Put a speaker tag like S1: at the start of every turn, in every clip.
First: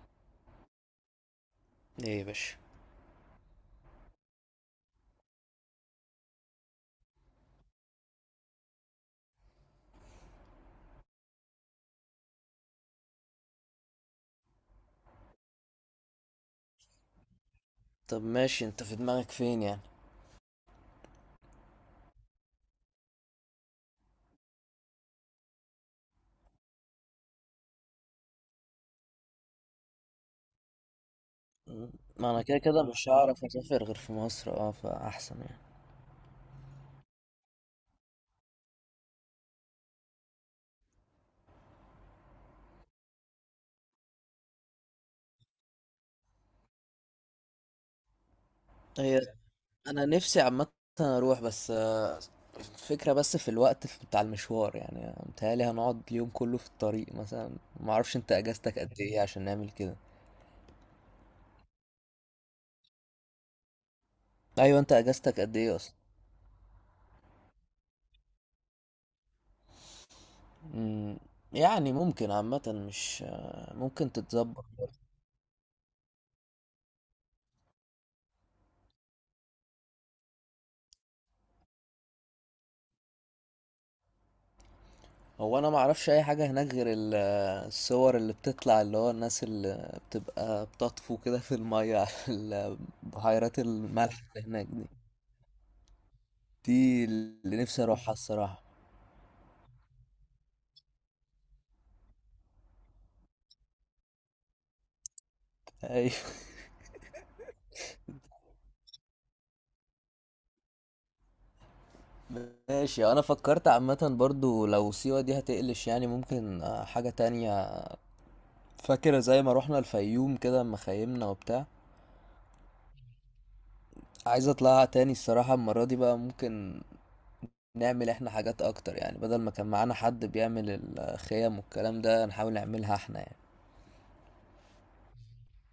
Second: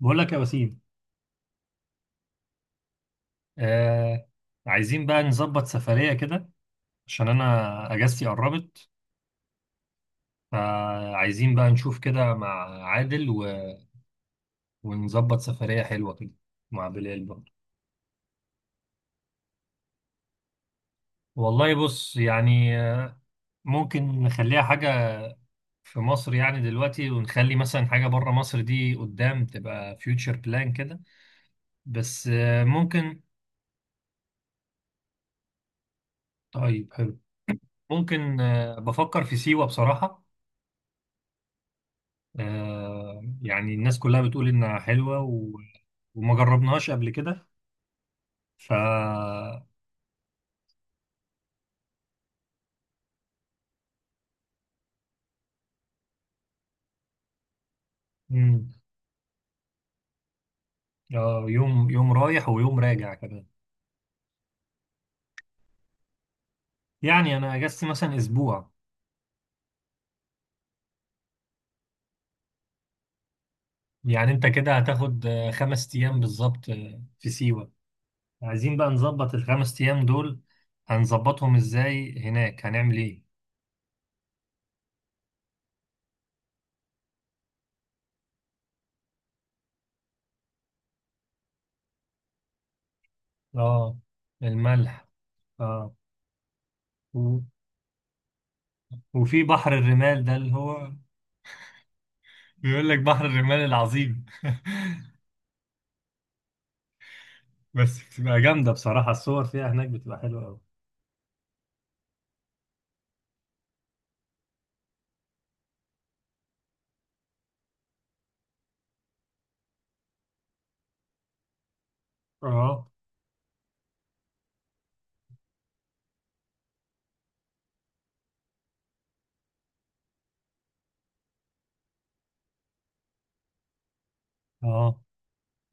S1: بقول لك يا وسيم.
S2: ايه يا باشا.
S1: آه. عايزين بقى نظبط سفرية كده، عشان أنا أجازتي قربت، فعايزين بقى نشوف كده مع عادل ونظبط سفرية حلوة كده مع بلال برضه.
S2: طب ماشي، انت في دماغك فين يعني؟
S1: والله، بص يعني، ممكن نخليها حاجة في مصر يعني دلوقتي، ونخلي مثلا حاجة بره مصر دي قدام تبقى فيوتشر بلان كده.
S2: مم.
S1: بس
S2: ما انا كده كده مش
S1: ممكن.
S2: هعرف اسافر غير في مصر، اه فاحسن يعني.
S1: طيب، حلو. ممكن، بفكر في سيوة بصراحة. يعني الناس كلها بتقول إنها حلوة وما جربناهاش قبل كده. ف
S2: هي انا نفسي عامه اروح، بس الفكره بس في الوقت بتاع المشوار، يعني متهيألي هنقعد اليوم كله في الطريق مثلا. ما اعرفش انت
S1: مم.
S2: اجازتك قد ايه عشان نعمل كده.
S1: يوم يوم رايح ويوم راجع كمان.
S2: ايوه، انت اجازتك قد ايه اصلا؟
S1: يعني أنا أجازتي مثلا أسبوع.
S2: امم، يعني ممكن عامه، مش ممكن
S1: يعني أنت
S2: تتظبط.
S1: كده هتاخد 5 أيام بالظبط في سيوة. عايزين بقى نظبط الـ 5 أيام دول، هنظبطهم إزاي هناك؟ هنعمل إيه؟
S2: هو انا ما اعرفش اي حاجه هناك غير الصور اللي بتطلع، اللي هو الناس اللي بتبقى بتطفو كده في الميه على بحيرات
S1: آه.
S2: الملح اللي هناك دي.
S1: الملح. آه.
S2: دي
S1: و...
S2: اللي نفسي اروحها الصراحه.
S1: وفي بحر الرمال ده اللي هو، بيقول لك بحر الرمال العظيم.
S2: ايوه،
S1: بس بتبقى جامدة بصراحة، الصور فيها هناك بتبقى حلوة أوي.
S2: ماشي. انا فكرت عامه برضو لو سيوه دي هتقلش، يعني ممكن حاجه تانية. فاكره زي ما روحنا الفيوم كده اما خيمنا وبتاع؟
S1: اه،
S2: عايز اطلعها تاني الصراحه، المره دي بقى ممكن نعمل احنا حاجات اكتر يعني، بدل ما كان معانا حد بيعمل الخيم والكلام ده، نحاول نعملها احنا يعني.
S1: اه.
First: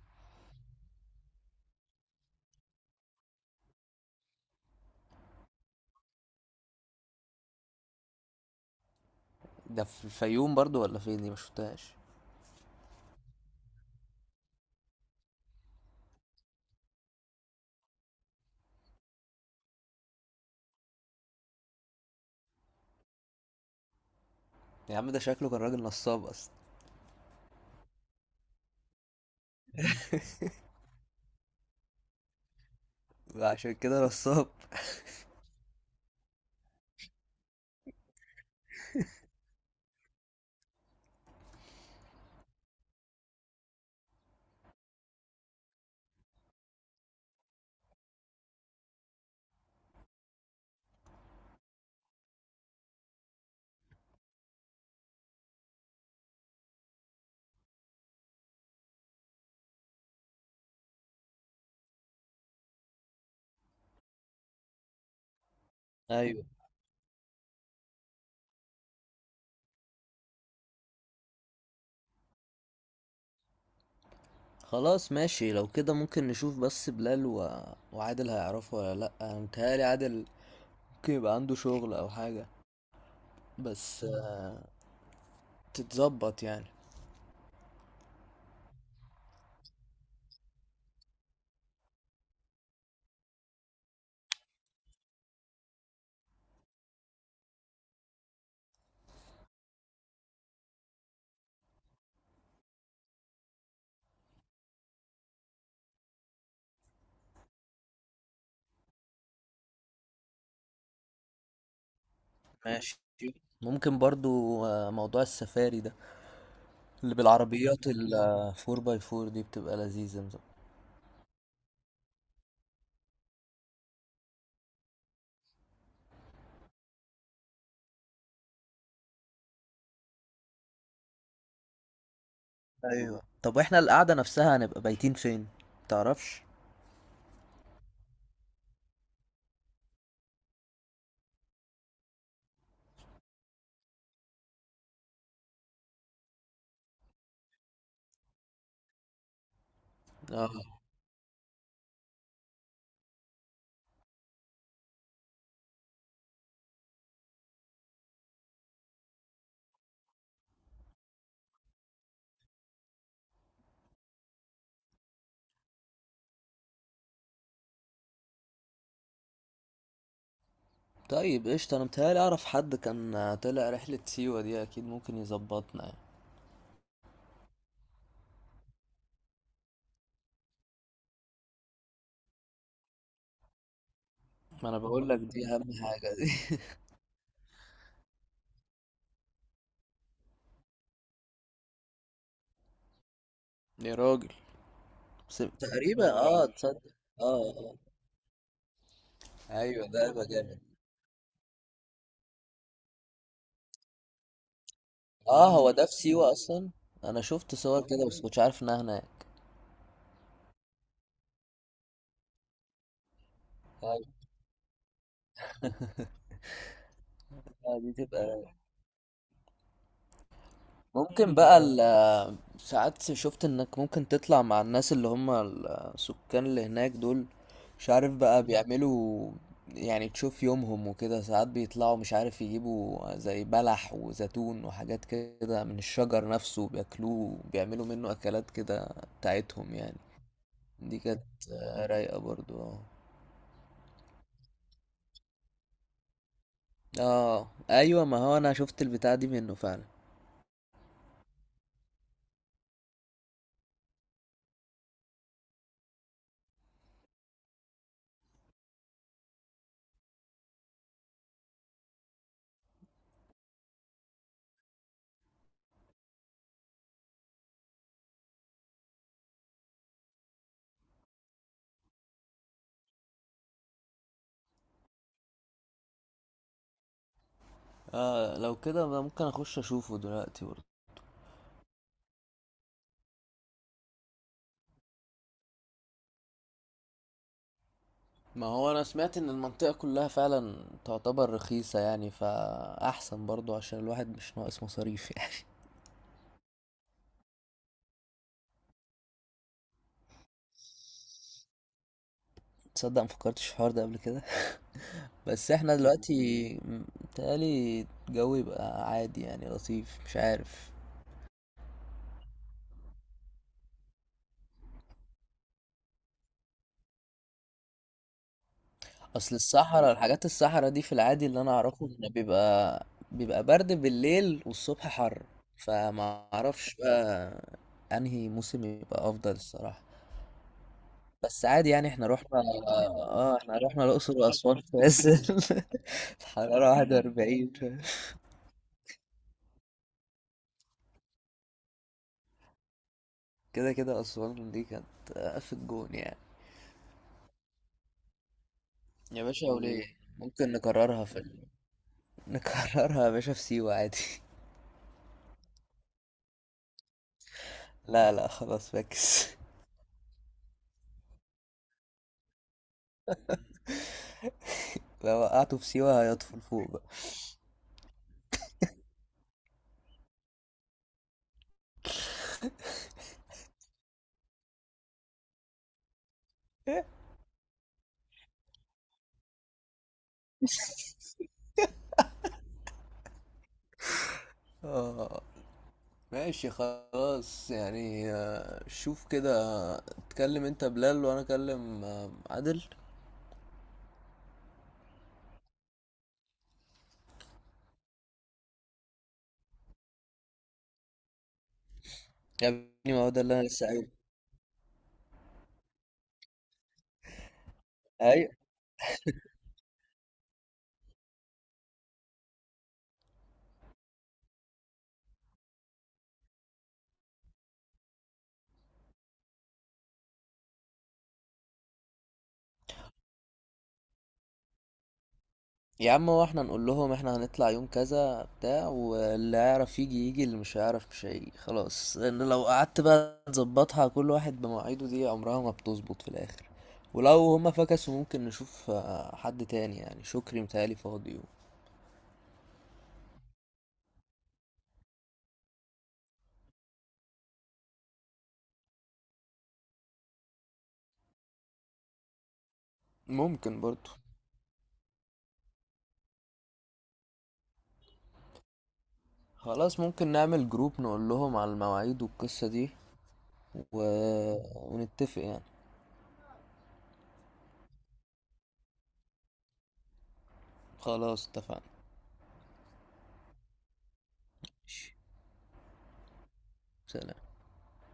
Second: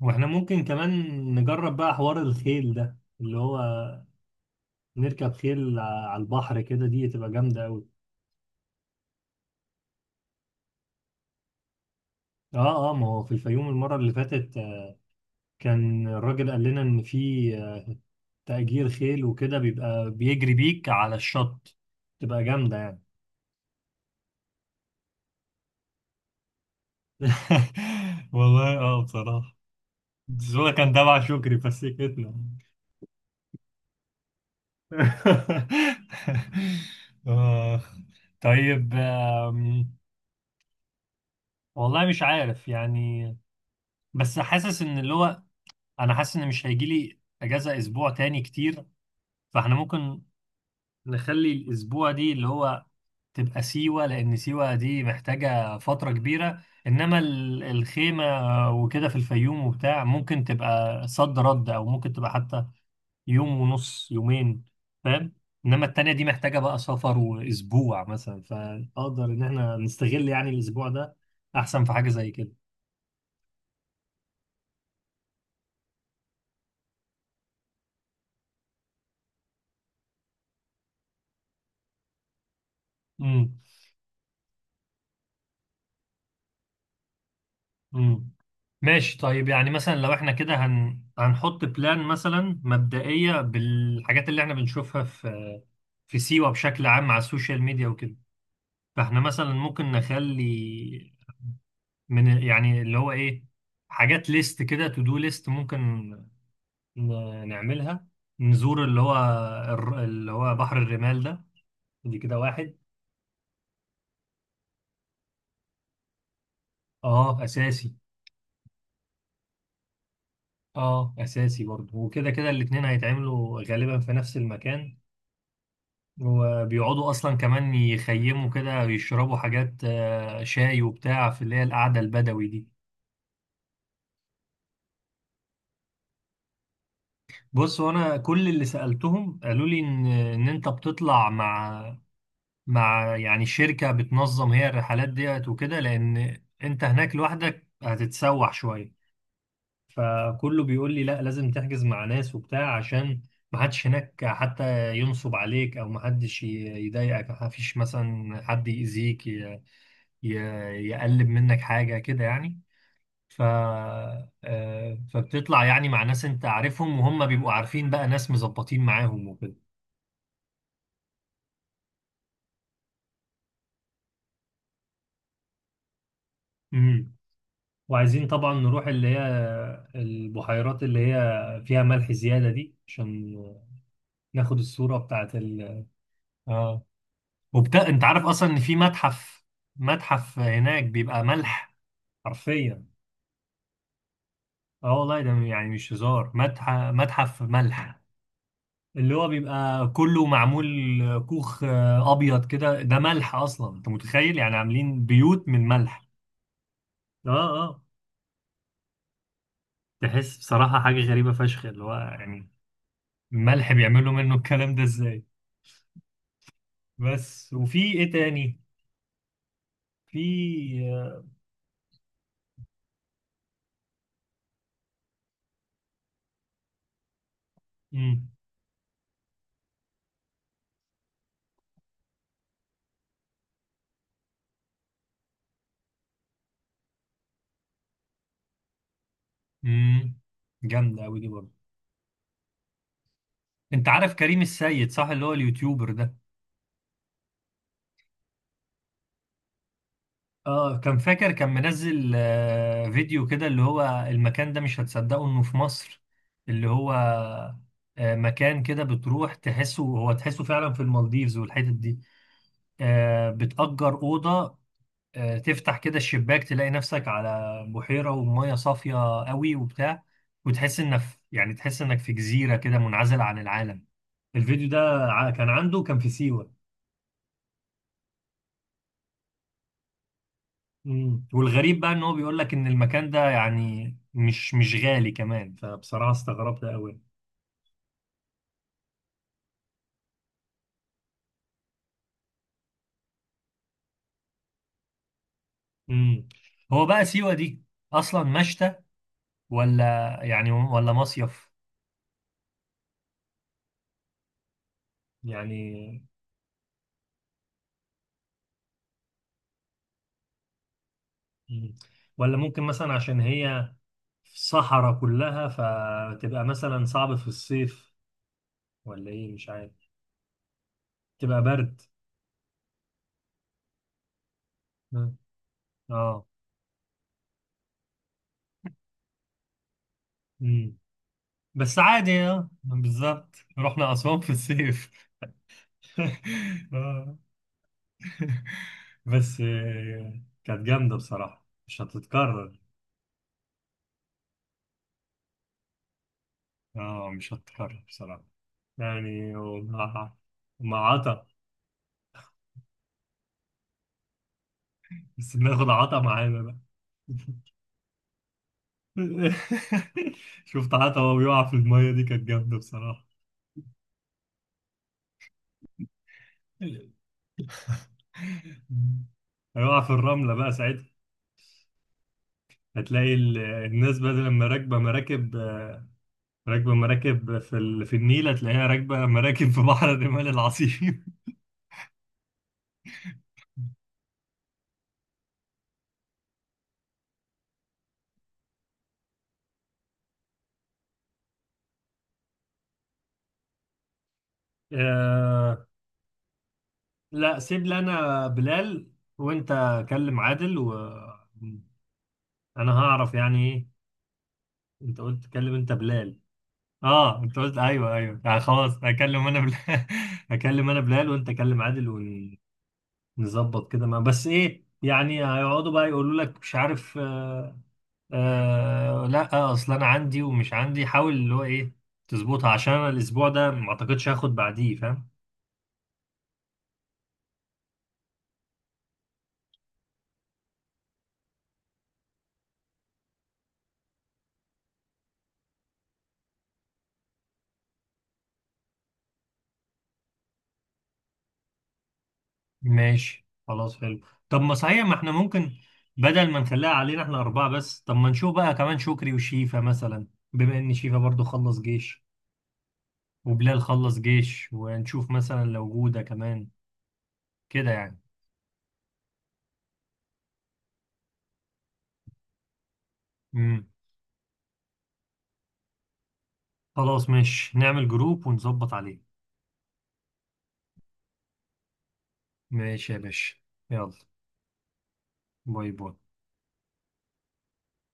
S1: واحنا ممكن كمان نجرب بقى حوار الخيل ده، اللي هو نركب خيل على البحر، كده دي تبقى جامدة أوي.
S2: ده في الفيوم برضو ولا فين؟ دي ما شفتهاش.
S1: اه، اه، ما هو في الفيوم المرة اللي فاتت كان الراجل قال لنا إن في تأجير خيل، وكده بيبقى بيجري بيك على الشط، تبقى جامدة يعني.
S2: يا عم ده شكله كان راجل نصاب اصلا.
S1: والله اه بصراحة، بس هو كان تبع شكري فسكتنا.
S2: عشان كده نصاب.
S1: آخ. طيب، والله مش عارف يعني. بس حاسس ان اللي هو، انا حاسس ان مش هيجي لي اجازه اسبوع تاني كتير، فاحنا ممكن نخلي الاسبوع دي اللي هو تبقى سيوه، لان سيوه دي محتاجه فتره كبيره، انما الخيمه وكده في الفيوم وبتاع ممكن تبقى صد رد، او ممكن تبقى حتى يوم ونص، يومين، فاهم؟ انما التانية دي
S2: ايوه.
S1: محتاجة بقى سفر واسبوع مثلا، فاقدر ان احنا نستغل يعني الاسبوع ده احسن في حاجة زي كده.
S2: خلاص ماشي، لو كده ممكن نشوف بس بلال و... وعادل هيعرفوا ولا لا. انا متهيألي عادل ممكن يبقى عنده شغل او حاجه،
S1: امم،
S2: بس تتظبط يعني.
S1: امم. ماشي، طيب يعني مثلا لو احنا كده هنحط بلان مثلا مبدئية بالحاجات اللي احنا بنشوفها في سيوة بشكل عام على السوشيال ميديا وكده، فاحنا مثلا ممكن نخلي من يعني اللي هو ايه، حاجات ليست كده، تو دو ليست، ممكن نعملها. نزور اللي هو اللي هو بحر الرمال ده، دي كده واحد.
S2: ماشي. ممكن برضو موضوع السفاري ده، اللي
S1: اه
S2: بالعربيات
S1: اساسي.
S2: ال 4 باي 4 دي، بتبقى لذيذة.
S1: اه اساسي برضه، وكده كده الاتنين هيتعملوا غالبا في نفس المكان، وبيقعدوا اصلا كمان يخيموا كده، يشربوا حاجات شاي وبتاع في اللي هي القعده البدوي دي.
S2: ايوه، طب واحنا القعده نفسها هنبقى بايتين فين؟ متعرفش؟
S1: بص، وانا كل اللي سالتهم قالوا لي ان ان انت بتطلع مع يعني شركه بتنظم هي الرحلات ديت وكده، لان انت هناك لوحدك هتتسوح شويه،
S2: اه.
S1: فكله بيقول لي لا، لازم تحجز مع ناس وبتاع، عشان ما حدش هناك حتى ينصب عليك، او ما حدش يضايقك، ما فيش مثلا حد يأذيك ي- يقلب منك حاجة كده يعني. ف آه، فبتطلع يعني مع ناس انت عارفهم، وهم بيبقوا عارفين بقى ناس مظبطين معاهم وكده.
S2: طيب قشطة، انا متهيألي اعرف حد كان طلع رحلة سيوة دي، اكيد ممكن يظبطنا يعني.
S1: امم. وعايزين طبعا نروح اللي هي البحيرات اللي هي فيها ملح زيادة دي، عشان ناخد
S2: ما انا
S1: الصورة
S2: بقول لك
S1: بتاعت
S2: دي اهم حاجة دي.
S1: اه. انت عارف اصلا ان في متحف متحف هناك بيبقى ملح، حرفيا.
S2: يا راجل،
S1: اه والله، ده يعني مش
S2: تقريبا
S1: هزار،
S2: اه، تصدق.
S1: متحف
S2: اه
S1: متحف
S2: آه.
S1: ملح. اللي هو
S2: ايوه،
S1: بيبقى
S2: ده هيبقى
S1: كله
S2: جامد.
S1: معمول كوخ ابيض كده، ده ملح. اصلا انت متخيل؟ يعني عاملين بيوت
S2: اه،
S1: من
S2: هو ده في
S1: ملح.
S2: سيوة اصلا؟ انا
S1: اه،
S2: شفت
S1: اه.
S2: صور كده بس مش عارف انها هناك.
S1: تحس بصراحة حاجة غريبة فشخ، اللي هو يعني الملح بيعملوا منه الكلام ده ازاي. بس،
S2: آه،
S1: وفي
S2: دي
S1: ايه
S2: تبقى
S1: تاني؟ في
S2: ممكن بقى ساعات شفت انك ممكن تطلع مع الناس اللي هم السكان اللي هناك دول، مش عارف
S1: امم،
S2: بقى بيعملوا، يعني تشوف يومهم وكده. ساعات بيطلعوا، مش عارف، يجيبوا زي بلح وزيتون وحاجات كده من الشجر نفسه، بياكلوه بيعملوا منه اكلات كده بتاعتهم يعني.
S1: امم.
S2: دي
S1: جامدة قوي
S2: كانت
S1: دي برضه.
S2: رايقة برضو اه.
S1: انت عارف كريم السيد صح؟ اللي هو اليوتيوبر ده.
S2: اه ايوه، ما هو انا شفت البتاع دي منه فعلا.
S1: اه، كان فاكر كان منزل فيديو كده اللي هو، المكان ده مش هتصدقه انه في مصر. اللي هو مكان كده بتروح تحسه، هو تحسه فعلا في المالديفز والحتت دي. بتأجر أوضة، تفتح كده الشباك، تلاقي نفسك على بحيرة ومية صافية قوي وبتاع، وتحس انك يعني، تحس انك في جزيرة كده منعزل عن العالم. الفيديو ده كان عنده، كان في سيوة.
S2: اه لو كده ممكن اخش اشوفه دلوقتي.
S1: مم. والغريب بقى ان هو بيقول لك ان المكان ده يعني مش غالي كمان، فبصراحة استغربت قوي.
S2: ما هو انا سمعت ان المنطقة كلها فعلا تعتبر رخيصة يعني، فاحسن برضو عشان الواحد مش ناقص مصاريف يعني.
S1: امم. هو بقى سيوة دي اصلا مشتى ولا يعني ولا مصيف؟
S2: تصدق مفكرتش في الحوار ده قبل كده. بس احنا
S1: يعني.
S2: دلوقتي متهيألي الجو يبقى عادي يعني، لطيف، مش عارف.
S1: مم. ولا ممكن مثلا عشان هي في صحراء كلها فتبقى مثلا صعب في الصيف؟ ولا ايه؟
S2: اصل
S1: مش عارف.
S2: الصحراء، الحاجات الصحراء دي في العادي
S1: تبقى
S2: اللي انا
S1: برد.
S2: اعرفه ان بيبقى، بيبقى برد بالليل والصبح
S1: مم.
S2: حر،
S1: اه.
S2: فما اعرفش بقى انهي موسم يبقى افضل الصراحة.
S1: امم.
S2: بس عادي
S1: بس
S2: يعني، احنا
S1: عادي
S2: رحنا.
S1: اه بالظبط،
S2: اه احنا رحنا
S1: رحنا
S2: الأقصر
S1: اسوان في
S2: وأسوان في
S1: الصيف.
S2: عز الحرارة
S1: آه.
S2: 41.
S1: بس كانت جامدة بصراحة، مش هتتكرر.
S2: كده كده أسوان دي كانت في الجون يعني.
S1: اه، مش هتتكرر بصراحة
S2: يا
S1: يعني،
S2: باشا وليه، ممكن
S1: مع
S2: نكررها في
S1: عطا،
S2: ال... نكررها يا باشا في سيوة عادي.
S1: بس بناخد عطا معانا بقى.
S2: لا لا، خلاص فاكس.
S1: شفت عطا وهو بيقع في المية، دي كانت جامدة بصراحة.
S2: لو وقعته في سيوة هيطفل فوق بقى.
S1: هيقع في الرملة بقى ساعتها، هتلاقي الناس بدل ما راكبة مراكب، راكبة مراكب في النيل، هتلاقيها راكبة مراكب في بحر الرمال العظيم.
S2: اه. ماشي خلاص، يعني شوف كده، اتكلم انت بلال وانا اكلم عادل.
S1: لا، سيب لي انا بلال، وانت كلم عادل، وانا
S2: يا ابني ما هو
S1: هعرف
S2: ده اللي انا
S1: يعني
S2: لسه
S1: ايه؟
S2: قايله.
S1: انت قلت كلم انت بلال. اه انت قلت، ايوه ايوه آه، خلاص هكلم انا بلال. هكلم انا بلال وانت كلم عادل، ونظبط كده. ما بس ايه يعني، هيقعدوا بقى يقولوا لك مش عارف، آه. آه لا، اصل انا عندي ومش عندي، حاول اللي هو ايه تظبطها عشان انا الاسبوع ده ما اعتقدش هاخد بعديه، فاهم.
S2: يا عم، هو احنا نقول لهم احنا هنطلع يوم كذا بتاع، واللي هيعرف يجي يجي، اللي مش هيعرف مش هيجي خلاص، لان لو قعدت بقى تظبطها كل واحد بمواعيده دي، عمرها ما بتظبط في الاخر. ولو هما فكسوا ممكن نشوف حد تاني، يعني شكري متهيألي فاضي.
S1: ماشي، خلاص، حلو. طب ما صحيح، ما احنا ممكن بدل ما نخليها علينا احنا أربعة بس، طب ما نشوف بقى كمان شكري وشيفا مثلا، بما إن شيفا برضو خلص جيش، وبلال
S2: ممكن برضو.
S1: خلص جيش، ونشوف مثلا لو جودة كمان كده يعني.
S2: خلاص ممكن نعمل جروب نقول لهم على المواعيد والقصة دي
S1: امم.
S2: و... ونتفق يعني.
S1: خلاص ماشي، نعمل جروب ونظبط عليه.
S2: خلاص اتفقنا.
S1: ماشي يا باشا، يلا.
S2: ماشي.
S1: باي باي.
S2: سلام.